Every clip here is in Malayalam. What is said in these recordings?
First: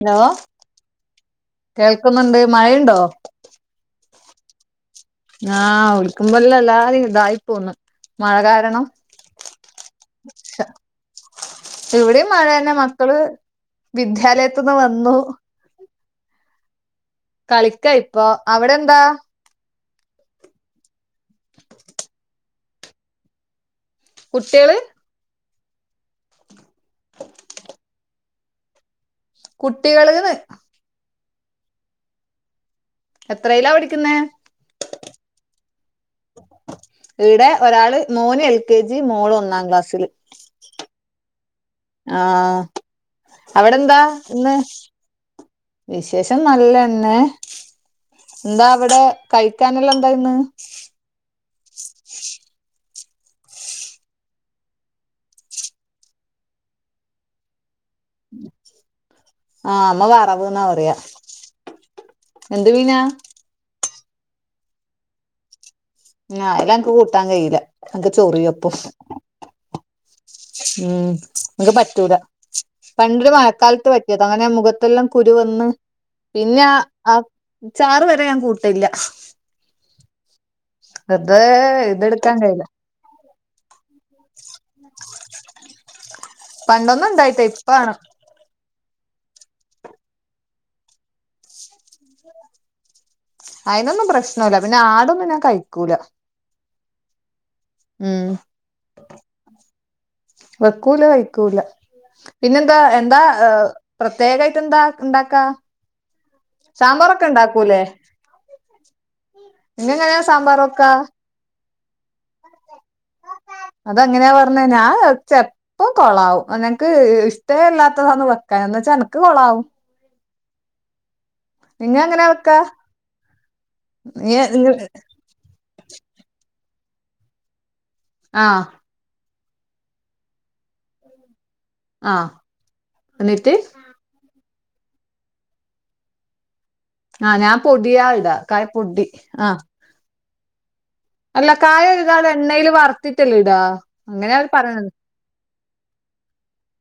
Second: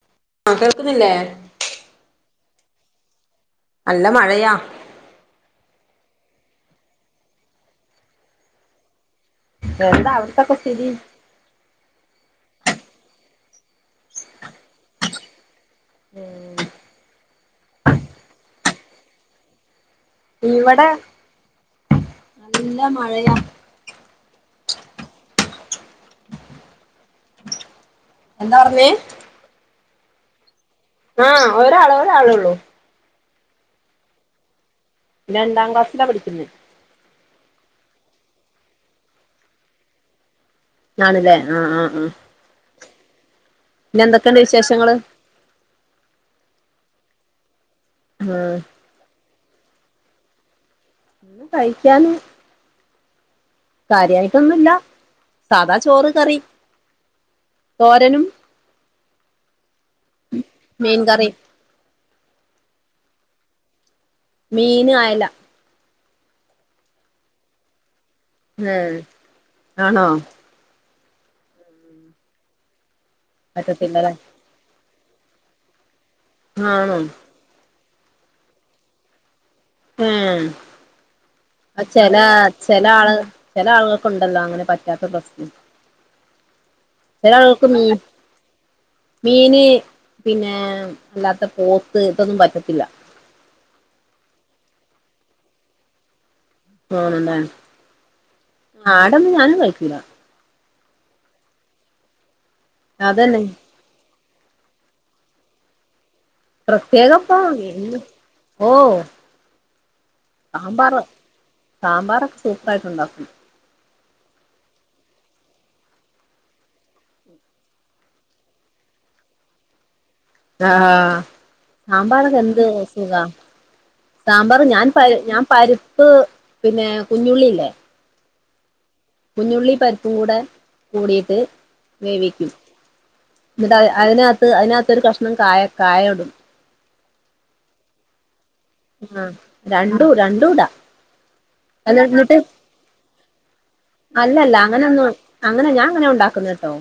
ഹലോ ആഹ് കേൾക്കുന്നില്ലേ കേൾക്കുന്നുണ്ട് മഴയുണ്ടോ നല്ല മഴയാ ആാ ഒൽക്കുമ്പല്ലാം എല്ലാരും ഇതായി പോന്ന്. മഴ കാരണം എന്താ അവിടത്തൊക്കെ സ്ഥിതി ഇവിടെയും മഴ തന്നെ, മക്കള് വിദ്യാലയത്തുന്ന് വന്നു ഉം കളിക്ക ഇപ്പൊ അവിടെ എന്താ ഇവിടെ നല്ല മഴയാ കുട്ടികള് എന്താ പറഞ്ഞേ കുട്ടികള് ന്ന് ആഹ് ഒരാള് ഒരാളെ ഉള്ളൂ എത്രയിലാ പഠിക്കുന്നെ രണ്ടാം ക്ലാസിലാ പഠിക്കുന്നേ ഇവിടെ ഒരാള്, മോന് എൽ കെ ജി, മോള് ഒന്നാം ക്ലാസ്സിൽ ആണല്ലേ ആഹ് ആഹ് ആഹ് അവിടെന്താ പിന്നെ എന്തൊക്കെണ്ട് ഇന്ന് വിശേഷങ്ങള് വിശേഷം നല്ലതന്നെ ആഹ് എന്താ അവിടെ കഴിക്കാനല്ലാം എന്താ ഇന്ന് ഇന്ന് കഴിക്കാൻ കാര്യമായിട്ടൊന്നുംല്ല സാധാ ചോറ് കറി തോരനും ആഹ അമ്മ വറാവ്ന്നാ പറയാ മീൻ കറിയും എന്ത് മീനാ മീന് ആയല ആ അയല എനിക്ക് കൂട്ടാൻ കഴിയൂല്ല എനിക്ക് ചൊറിയുഅപ്പം ഏഹ് ആണോ ഉം എനക്ക് പറ്റൂല പണ്ട് മഴക്കാലത്ത് പറ്റത്തില്ലല്ലേ പറ്റിതഅങ്ങനെ മുഖ അതല്ലാം കുരുവന്ന് പിന്നെ ആ ആണോ അച്ചാറ് വരെ ഞാൻകൂട്ടില്ല ങഹ് അതെ ഇതെടുക്കാൻ കഴില്ലാ ചിലാള് ചിലആള് ഉണ്ടല്ലോ അങ്ങനെ പറ്റാത്ത പ്രശ്നം പണ്ടൊന്നും ഉണ്ടായിട്ടേ ചെലാൾക്ക് ഇപ്പാണ് മീൻ മീന് പിന്നെ അല്ലാത്ത പോത്ത് ഇതൊന്നും പറ്റത്തില്ല അതിനൊന്നും പ്രശ്നല്ല പിന്നെ ആടൊന്നും ഞാൻകഴിക്കൂല ആണല്ലേ ഉം ആടന്നും ഞാനുംകഴിക്കൂല്ല വെക്കൂല കയ്ക്കൂല പിന്നെന്താ എന്താ അതന്നെ പ്രത്യേകയിട്ട് എന്താ ഇണ്ടാക്കാ സാമ്പാറൊക്കെ പ്രത്യേകംപ്പം ഇണ്ടാക്കൂലേ ഓ നിങ്ങക്കങ്ങന [unintelligible] സാമ്പാറ് സാമ്പാറൊക്കെ സൂപ്പറായിട്ട് ഉണ്ടാക്കും അതങ്ങനെയാ പറഞ്ഞെ ഞാ ഇപ്പൊ കൊളാവും അന്നക്ക് ഇഷ്ടേ ല്ലാത്തതാന്ന് വെക്കാ എന്ന് വെച്ചാ എനക്ക് കൊളാവും ധാ നിങ്ങ എങ്ങനെയാ വെക്കാ സാമ്പാറൊക്കെഎന്ത് സുഖാ നീ സാമ്പാറ് ഞാൻ പ ഞാൻ പരിപ്പ് പിന്നെ കുഞ്ഞുള്ളില്ലേ ആഹ് കുഞ്ഞുള്ളി പരിപ്പുംക്കൂടെ കൂടിയിട്ട് ആഹ് വേവിക്കും എന്നിട്ട് അതിനാത്ത് അതിനാത്തൊരു കഷ്ണം കായ കായാംഇടും ആഹ് ഞാൻ പുതിയ ആൾട ആഹ് രണ്ടു രണ്ടൂടാ അല്ല കായെകഴ്കാതെ എണ്ണയില് വറത്തിട്ടല്ലേ ഇടാ അങ്ങനെയ അവര് അല്ലല്ല പറഞ്ഞത് അങ്ങനൊന്നും അങ്ങനെ ഞാൻ അങ്ങനെ ഉണ്ടാക്കുന്നെ കേട്ടോ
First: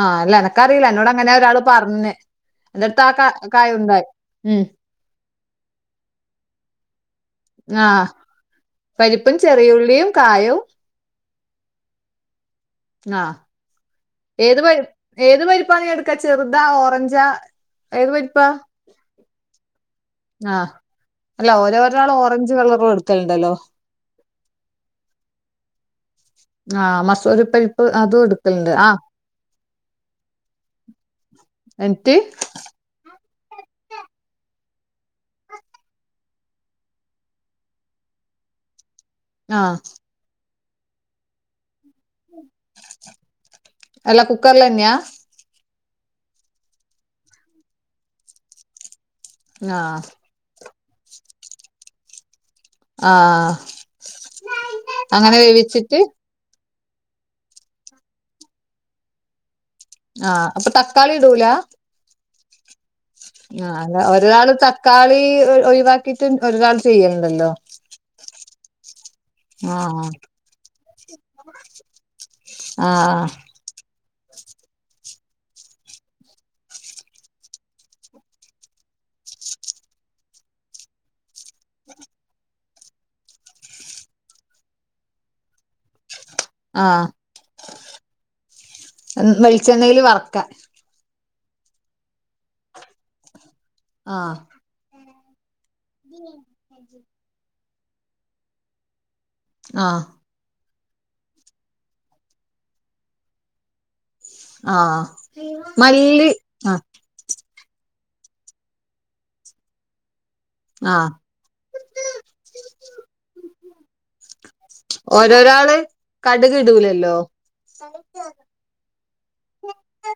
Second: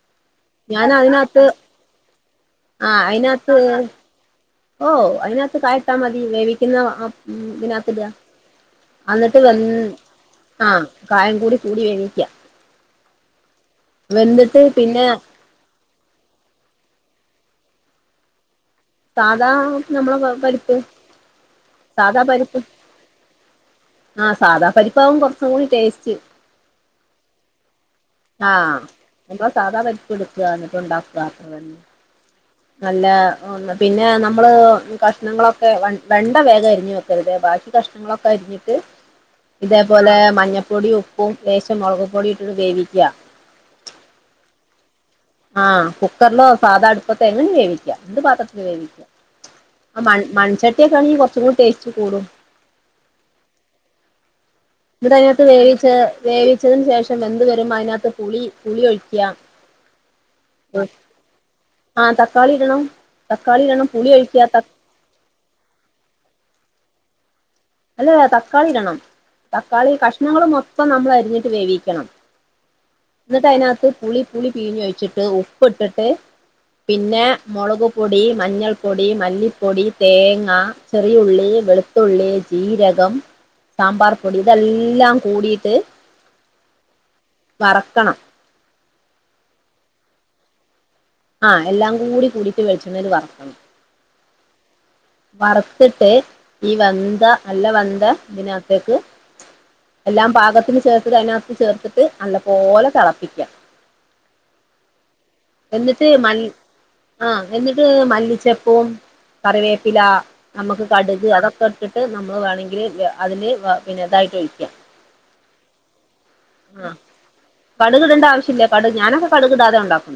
ആഹ് അല്ല എനക്കറിയില്ല ഞാൻ എന്നോട് അങ്ങനെ അതിനകത്ത് ഒരാള് പറഞ്ഞെ എന്റെഅടുത്ത് ആ ക കായ ഉണ്ടായി ഉം ഓ അതിനകത്ത് ക ഇട്ടാമതി വേവിക്കുന്ന ആ ആ ഇതിനകത്ത്ല്ല പരിപ്പും അന്നട്ട് വെന്ത് ചെറിയുള്ളിയും കായവും ആ കായം കൂടി കൂടി വേവിക്ക ആഹ് വെന്തിട്ട് ഏത്പ പിന്നെ ഏത് പരിപ്പ നി എട് ക്കെ ചെറുതാ ഓറഞ്ചാ ഏത് പരിപ്പ സാധാ നമ്മളെ പ പരിപ്പ് അല്ല ഓരോ ഒരാള് ഓറഞ്ച് കളറ് വെളുത്തയിണ്ടല്ലോ ആഹ് സാദാ പരിപ്പാവും കൊറചൂടി ടേസ്റ്റ് ആഹ് മസൂരിപരി ആഹ് അപ്പോ സാധാ പരിപ്പ്‌ എടുക്കുക എന്നിട്ട് ഉണ്ടാക്കുക അത്ര തന്നെ ട്ട് [unintelligible] നല്ല പിന്നെ നമ്മള് കഷ്ണങ്ങളൊക്കെ വെ വെണ്ട വേഗംഅരിഞ്ഞ് വെക്കരുത് ബാക്കി കഷ് മ്മക്ക് അരിഞ്ഞിട്ട് ആ ഇതേപോലെ മഞ്ഞപ്പൊടിയും ഉപ്പും ലേശം മുളക് പൊടിഇട്ട് ഒന്ന് വേവിക്ക എല്ല കുക്കറില് തന്നെയാ ആഹ കുക്കറിലോ സാധാ അടുപ്പത്തെ എങ്ങനെ വേവിക്ക എന്ത് പാത്രത്തില് വേവിക്ക ആ മൺ മൺചട്ടിയൊക്കെ ആണെങ്കി കൊർച്ചും കൂടി ടേസ്റ്റ് കൂടും ആഹ് എന്നിട്ട് അതിനാത്ത് വേവിച്ച് വേവിച്ചതിനന് ശേഷം വെന്ത് വരുമ്പോ അതിനകത്ത് പുളി പുളിഒഴിക്കാ ആഹ് അപ്പൊ തക്കാളി ഇടൂലാ ആ തക്കാളി ഇടണം തക്കാളി ഇടണം പുളി ഒഴിക്കാ ക്കാളി ഒഴിവാക്കിട്ട് ഒരുനാൾ ചെയ്യണ്ടല്ലോ അല്ലെ തക്കാളി ഇടണം തക്കാളി ആഹ് കഷ്ണങ്ങള് മൊത്തം നമ്മളരിഞ്ഞിട്ട് വേവിക്കണം ആഹ് ആഹ് എന്നിട്ട് അതിനകത്ത് പുളി പുളി പീഞ്ഞൊഴിച്ചിട്ട് ഉപ്പ് ഇട്ടിട്ട് പിന്നെ മുളക് പൊടി മഞ്ഞൾപ്പൊടി മല്ലിപ്പൊടി തേങ്ങ ചെറിയഉള്ളി വെളുത്തുള്ളി ജീരകം സാമ്പാർ പൊടി ഇതെല്ലാം കൂടിട്ട് ആഹ് വെളിച്ചെണ്ണെയില് വറക്കാ ആഹ് എല്ലാം കൂടി കൂടിട്ട് വെളിച്ചണ്ണയില് വറക്കണം ആഹ് വറത്തിട്ട് ഈ വെന്ത നല്ല വന്ത ഇതിനകത്തേക്ക് ആഹ് എല്ലാം പാകത്തിന് ചേർത്ത്ട്ട് അതിനകത്ത് ചേർത്തിട്ട് നല്ലപോലെ തളപ്പിക്കാ ആഹ് എന്നിട്ട് മല്ലി ആഹ് എന്നിട്ട് മല്ലിച്ചപ്പും കറിവേപ്പിലാ നമുക്ക് ആഹ് കടുക് അതൊക്കെ ഇട്ടിട്ട് നമ്മള് വേണമങ്കില് അതില് പിന്നെ ഇതായിട്ട് ഒഴിക്കാ ഓരോരാള് കടക് ഇടൂലല്ലോ കടുകിടേണ്ട ആവശ്യല്ലെ കട് ഞാനൊക്കെ കടുക് ഇടാതെ ഉണ്ടാക്കും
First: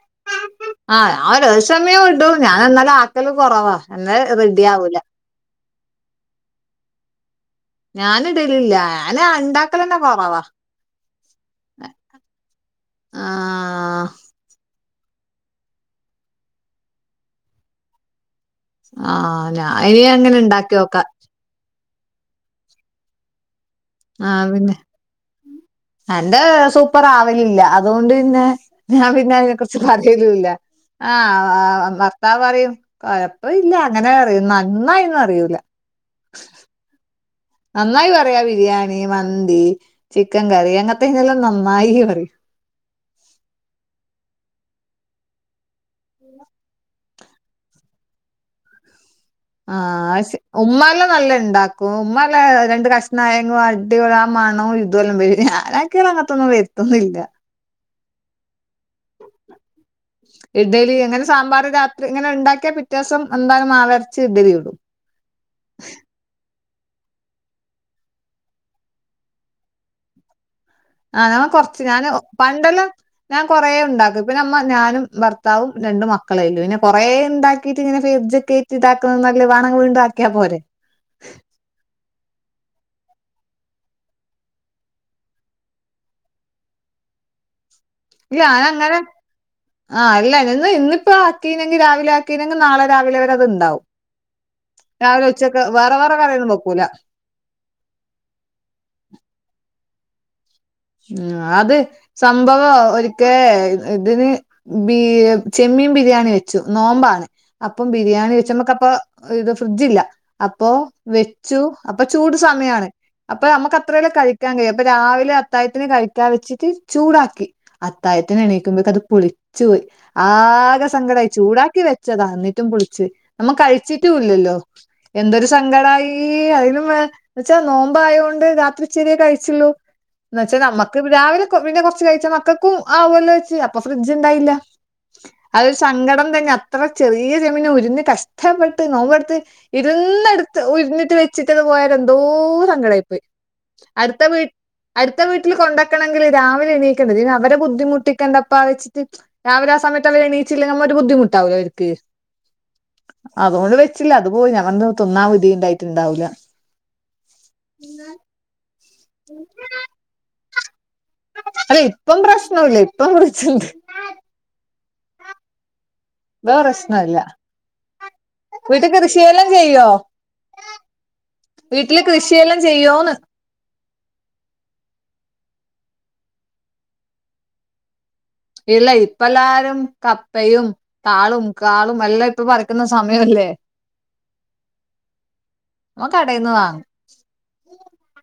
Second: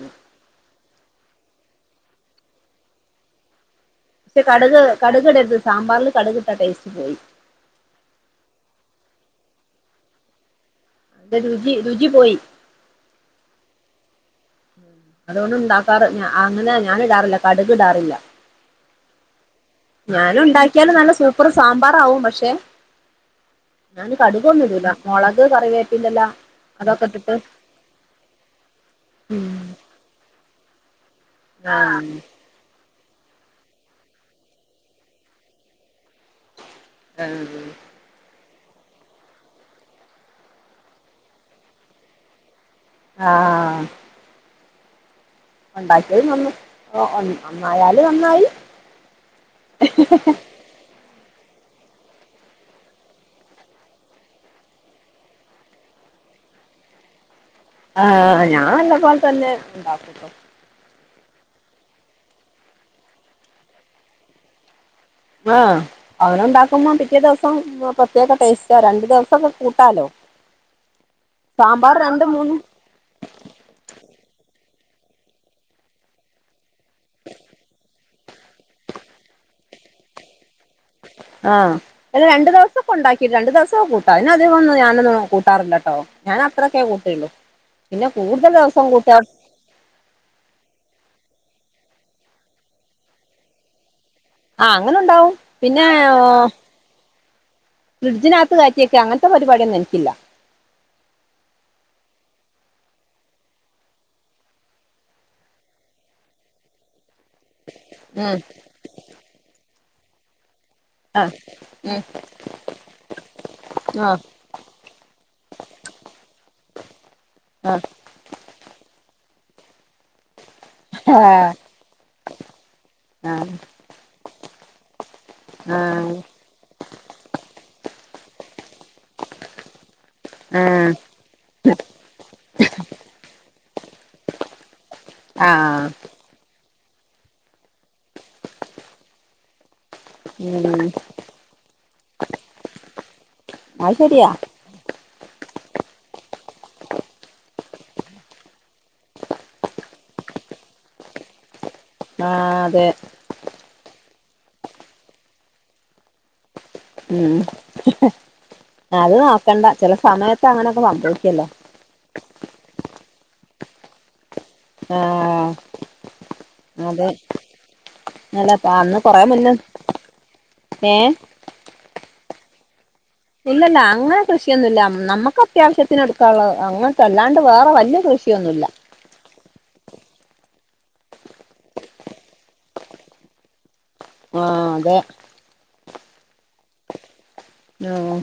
ആഹ് ഞാൻ ചെല സമയം ഇടും ഞാൻ എന്നാലും ആക്കല് കൊറവാ എന്നാ പക്ഷേ റെഡി കടക് ആവൂല കടുക്ടര്ത് സാമ്പാർല് കടക് ട്ടാ ടേസ്റ്റ് പോയി ഞാനിടലില്ല ഞാന്ണ്ടാക്കലന്നെ കൊറവാ [unintelligible] രുചി രുചി പോയി ആഹ് അതുകൊണ്ട് ഉണ്ടാക്കാറ് ഞാ അങ്ങനെ ഞാനിടാറില്ല കടുക് ഇടാറില്ല ആഹ് ഞാ ഇനി അങ്ങനെ ഉണ്ടാക്കി നോക്കാ അപ്പരുസാമ്പാറാവും പക്ഷേ ആഹ് പിന്നെ ഇടൂല മുളക് കറിവേപ്പിന്റെല എന്റെ അതൊക്കെ ഇട്ടിട്ട് സൂപ്പറാവലില്ലാ അതുകൊണ്ട് പിന്നെ ഞാൻ പിന്നെ ഉം അതിനെ കുറിച്ച് പറയലൂല്ല ആഹ് ഭർത്താവ് പറയും കൊഴപ്പ ഇല്ല അങ്ങനെ അറിയും നന്നായിന്നും അറിയൂല ആഹ് നന്നായി പറയാ ബിരിയാണി മന്തി ചിക്കൻ കറി അങ്ങൻത്തെെനെല്ലാം നന്നായി പറിം ആഹ് ഉണ്ടാക്കിയത് നന്ന് നന്നായാല് നന്നായി ആഹ് ആഹ്ശ ഉമ്മാന് നല്ല ഉണ്ടാക്കും ഉമ്മാനല്ല രണ്ട് കഷ്ണായങ്ങും അടിപൊളി ആ മണോ ഇതവെല്ലാം വരിം ഞാനാ ക്ക് പിന്നെ അങ്ങൻത്തൊന്നും വര്ത്തുന്നില്ല ആഹ് ഞാനന്നെപോൽതന്നേ ഉണ്ടാക്കട്ടോ ഇഡലി അങ്ങനെ സാമ്പാർ രാത്രി ഇങ്ങനെ ഉണ്ടാക്കിയ പിറ്റേ ദിവസം എന്തായാലും മാവര്ച്ച് ഇഡലി ചുടും ആഹ് അങ്ങന ഉണ്ടാക്കുമ്പോ പിറ്റേ ദിവസം പ്രത്യേക ടേസ്റ്റാ രണ്ടു ദിവസംക്കെ കൂട്ടാലോ ആഹ് ഞമ്മ കൊർച്ച് സാമ്പാർ ഞാന രണ്ട് മൂന്ന് പണ്ടെല്ലാം ഞാൻ കൊറേ ഉണ്ടാക്കും ഇപ്പെ നമ്മ ഞാനും ഭർത്താവും രണ്ട് മക്കളേല്ലു പിന്നെ കൊറേണ്ടാക്കിട്ട് ഇങ്ങനെ ഫ്രിഡ്ജികേ റ്റി താക്ക്ന്ന നല്ലത് വാണങ്കി ണ്ടക്കിയാ പോരെ ആഹ് അല്ല രണ്ട് ദിവസൊക്കെ ഉണ്ടാക്കിയിട്ട് രണ്ട് ദിവസം കൂട്ടാ അതി ഒന്നും ഞാനൊന്നും കൂട്ടാറില്ലോട്ടോ ഞാൻ അത്രൊക്ക കുട്ടല്ലോ യ്യ ഞാനങ്ങനെ ആഹ് അല്ലന്ന് ഇന്നിപ്പോ ആക്കീനെങ്കി രാവിലെ ആക്കീനെങ്കിൽ നാളെ രാവിലെ വരെ അത് ഉണ്ടാവും ആഹ് അങ്ങനെ ഉണ്ടാവും പിന്നെ വേറെ കറിയൊന്നും വെക്കൂല ഫ്രിഡ്ജ്ന് അകത്ത് കായറ്റിവെക്കാ അങ്ങനത്തെ പരിപാടി ഒന്നും എനിക്കില്ല ഉ അത് സംഭവം ഒരിക്കേ ഇതിന് ബീ ചെമ്മീൻ ബിരിയാണി വെച്ചു നോമ്പ ആണ് അപ്പം ബിരിയാണി ഉം വെച്ചമ്മക്ക അപ്പൊ ഇത് ഫ്രിഡ്ജ് ഇില്ല അപ്പൊ ആ വെച്ചു അപ്പൊ ഉം ചൂട് സമയാണ് അപ്പൊ നമുക്ക് അത്രയല്ല ആ കഴിക്കാൻ കഴിയും അപ്പൊ രാവിലെ അത്തായത്തിന് കഴിക്കാൻ വെച്ചിട്ട് ചൂടാക്കി ആ അത്തായത്തിന് എണീക്കുമ്പോക്കും അത് പുളിച്ചു പോയി ആകെ സങ്കടമായി ആ ചൂടാക്കി വെച്ചതാ എന്നിട്ടും പുളിച്ച് പോയി നമ്മൾ കഴിച്ചിട്ടും ഇല്ലല്ലോ എന്തൊരു ആ സങ്കടമായി അതിനും എന്നെച്ചാ നോമ്പ് ആയൊണ്ട് രാത്രി ഇച്ചിരിയെ കഴിച്ചോളള് എന്ന ആ വെച്ചാൽ നമ്മുക്ക് ആ രാവിലെ പിന്നെ കുറച്ചച്ച് കഴിച്ചാൽ മക്കൾക്കും ആവല്ലോ വെച്ച് അപ്പൊ ഫ്രിഡ്ജ് ഉണ്ടായില്ല ആ അതൊരു സങ്കടം തന്നെ അത്ര ചെറിയ ചെമീൻ ഉരുഞ്ഞ് കഷ്ടപ്പെട്ട് നോമ്പെടുത്ത് ഇരുന്നടുത്ത് ഉം ഉരുന്നിട്ട് വെച്ചിട്ടന്ന് പോയൽ എന്തോ സങ്കടമായി പോയി അത് ശരിയാ അടുത്ത വീട്ടിൽ കൊണ്ടക്കണമെങ്കില് രാവിലെ എണീക്കേണ്ടേ ഇത് അവരെ ബുദ്ധിമുട്ടികണ്ടപ്പാ വെച്ചിട്ട് രാവില ആഹ് സമത്ത് അവ എണീച്ചില്ലെങ്ക നമ്മ ഒരു ബദ്ധിമുട്ടാവ ആഹ് അതെ അതുകൊണ്ട് വെച്ചില്ല അത് പോയി ഞൻ തിന്നാൻ വിധി ഉണ്ടായിട്ട് ഉണ്ടാവില്ല ഉം അത് നോക്കണ്ട ചില സമയത്ത് അങ്ങനൊക്കെ സംഭവിക്കല്ലോ അല്ലേ ഇപ്പം പ്രശ്നല്ല ഇപ്പം ഫ്രിഡ്ജ് ഇണ്ട് ആഹ് ഇപ്പൊ അതെ പ്രശ്നമില്ല അല്ല വീട്ടിൽ അന്ന് കൊറെ കൃഷിയെല്ലാം മുന്നേ ചെയ്യോ ഏഹ് വീട്ടില് കൃഷിയെല്ലാം ചെയ്യോന്ന് ഇല്ല ഇല്ല അങ്ങനെ കൃഷിയൊന്നും ഇല്ല നമുക്ക് അത്യാവശ്യത്തിന് എടുക്കാനുള്ളത് അങ്ങനത്തെ അല്ലാണ്ട് വേറെ വലിയ കൃഷിയൊന്നും ഇല്ല അല്ല ഇപ്പ എല്ലാരും കപ്പയും താളും കാളും എല്ലാം ഇപ്പൊ പറിക്കുന്ന സമയമല്ലേ ആഹ് അതെ ഞൻ കടയിന്ന് വാങ്ങും ആഹ്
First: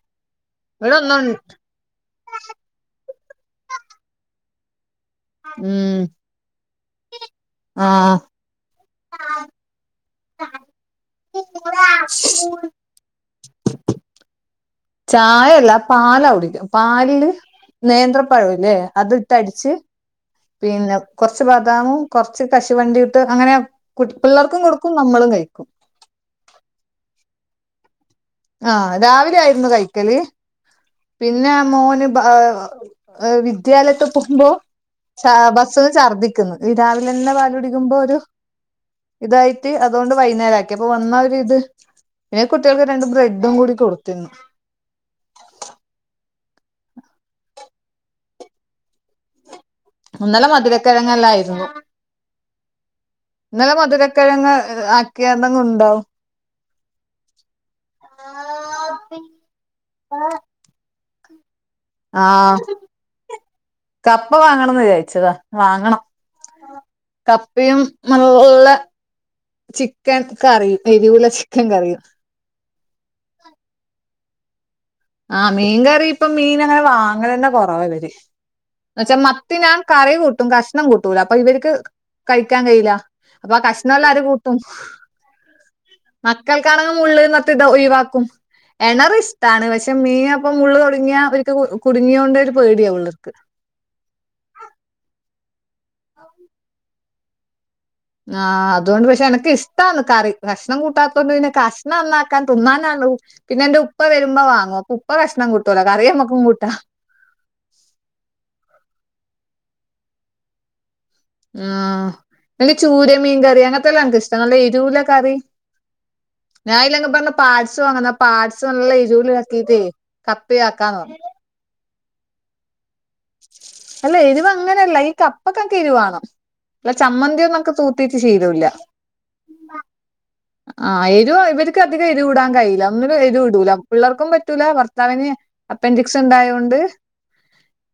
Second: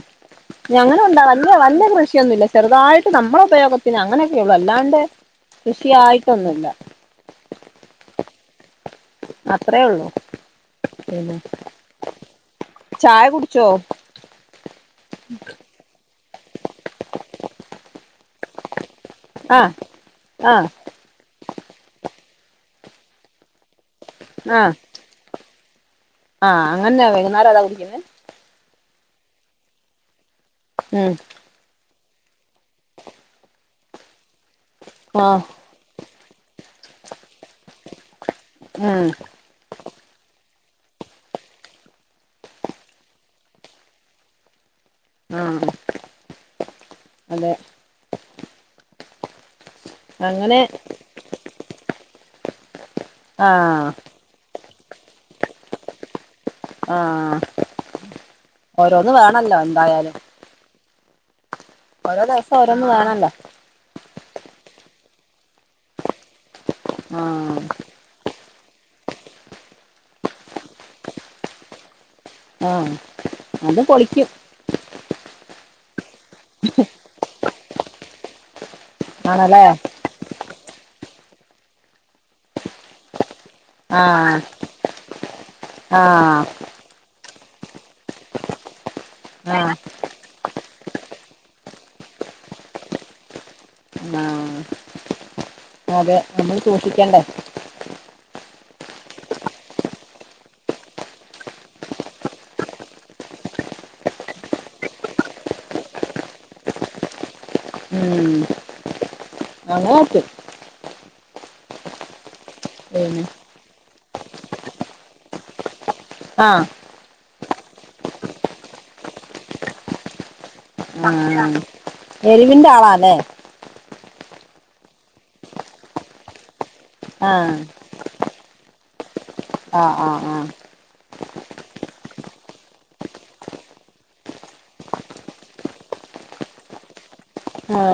ഇവിടെ ഞങ്ങടാ ഇണ്ട ഒന്നും വല്ല വല്ല ഫ്ര ഒന്നുമില്ല ചെറുതായിട്ട് നമ്മളുടെ ഉപയോഗത്തിന് അങ്ങനെയൊക്കെ ഉള്ളു അല്ലാണ്ട് ഉം കൃഷിയായിട്ടൊന്നുല്ല ആഹ് അത്രയേ ഉള്ളു പിന്നെ ചായ കുടിച്ചോ ചായയല്ല പാലാ കുടിക പാലില് നേന്ത്രപ്പഴല്ലേ അത് ഇട്ട് അടിച്ച് ആഹ് ആഹ് പിന്നെ കുറച്ച് ബദാമും കൊറച്ച് കശുവണ്ടി ഇട്ട് അങ്ങനെ കുട്ടി പിള്ളേർക്കും ആഹ് കൊടുക്കും നമ്മളും കഴിക്കും ആഹ് അങ്ങനെയാ വൈകുന്നേരം അതാ കുടിക്കുന്നേ ആഹ് രാവിലെ ആയിരുന്നു കൈക്കല് ഉം പിന്നെ മോന് വിദ്യാലയത്ത് പോകുമ്പോ ആഹ് ബസി ഛർദ്ദിക്കുന്നു ഈ രാവിലെ തന്ന പാൽ കുടിക്കുമ്പോൾ ഒരു ആഹ് ഇതായിട്ട് അതുകൊണ്ട് വൈകുന്നേരം ആക്കി അപ്പൊ വന്ന ഒരി ഇത് പിന്നെ കുട്ടികൾക്ക് രണ്ട് ബ്രെഡും കൂടി കൊടുത്തിരുന്നു ആഹ് അതെ ഇന്നലെ അങ്ങനെ മധുരക്കിഴങ്ങല്ലായിരുന്നു ഇന്നലെ ആഹ് മധുര കിഴങ് ആക്കിയിരുന്നു ഉണ്ടാവും ആഹ് ഓരോന്ന് വേണല്ലോ എന്തായാലും ഓരോ ദിവസം ആഹ് ഓരോന്നും വേണല്ലോ കപ്പ വാങ്ങണംന്ന് വിചാരിച്ചതാ വാങ്ങണം ആഹ് കപ്പയും നല്ല ചിക്കൻ കറിയും എരിവുള്ള ചിക്കൻ കറിയും ആഹ് അത് പൊളിക്കും ആഹ് മീൻ കറിപ്പ മീൻങ്ങനെ വാങ്ങലന്ന കുറവാവര് വെച്ചാ ആണല്ലേ മത്തിനാൻ കറി കൂട്ടും കഷ്ണം കൂട്ടൂല അപ്പൊ വർക്ക് കഴിക്കാൻ കയൂല്ല അപ്പൊ കഷണന്നാര് ആഹ് കൂട്ടും ആഹ് മക്കൾ [unintelligible] ള്ള് ഇത് ഒഴിവാക്കും എണറിഷ്ടാണ് ആഹ് പക്ഷേ മീനപ്പം മുള്ള് തുടുങ്ങിയ അവർക്ക് കുടുങ്ങിയോണ്ടരു പേടിയാ ഉള്ള്ക്ക് ആഹ് അതെ നമ്മൾ സൂക്ഷിക്കണ്ടേ ആ അതുകൊണ്ട് പക്ഷെനക്ക് ഇഷ്ടാന്ന് കറി കഷ്ണം കൂട്ടാത്തൊണ്ട് പിന്നെ കഷ്ണം നന്നാക്കാൻ തിന്നാനാണ് പിന്നെന്റെ ഉപ്പ വരുമ്പോ വാങ്ങും ഉപ്പ കഷണം കൂട്ടൂലാ കറിയമ്മക്കും കൂട്ടാ ഉം അങ്ങനെക്ക ആഹ് ലെ പിന്നെ ചൂരമീൻകറി അങ്ങനത്തെല്ലാം എൻക്ക്ഷ്ടാ നല്ല എരൂള കറി ആഹ് ഞാ ഇല്ലെ പറഞ്ഞ പാട്സ് വാങ്ങുന്ന പാട്സ് നല്ല ഇ ജൂലിളക്കീട്ടേ കപ്പി ആഹ് ആഹ് എരിവിന്റെ ആളാല്ലേ അല്ല എരിവ്ങ്ങനെയല്ല ഈ കപ്പക്കെക്കെ എരിവാണം അല്ല ആ ചമ്മന്തി ഒന്നൊക്കെ തൂ [unintelligible] ചെയ്തൂല്ലാ ആഹ് ആഹ് ആഹ് ആഹ് എരിവ ഇവർക്കധികം എരിവി ടാൻ കഴയില്ല ഒന്നും എരിവ്ടൂല പിള്ളർക്കും പറ്റൂല ഭർത്താവിന് അപ്പൻഡിക്സ്ണ്ടായതോണ്ട്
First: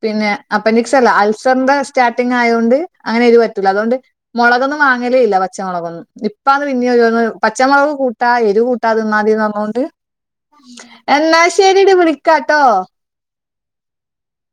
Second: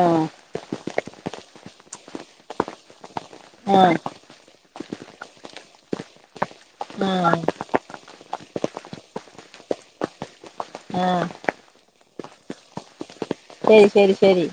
പിന്നെ അപ്പെൻഡിക്സ്ല്ല്ലാ അൾസറിന്റെ സ്റ്റാർട്ടിങ്ങായോണ്ട് അങ്ങനെ എരു പറ്റൂല ആ അതോണ്ട് മുളകൊന്നും വാങ്ങലേല്ല പച്ചമുളകൊന്നും ഇപ്പത് പിന്നെരോന്ന് ആ പച്ചമുളക് കൂട്ടാ എരി കൂട്ടാ തിന്നാൽറഞ്ഞുകൊണ്ട് ആ എന്നാ ശരിടി വിളിക്കാട്ടോ ശരി ശരി ശരി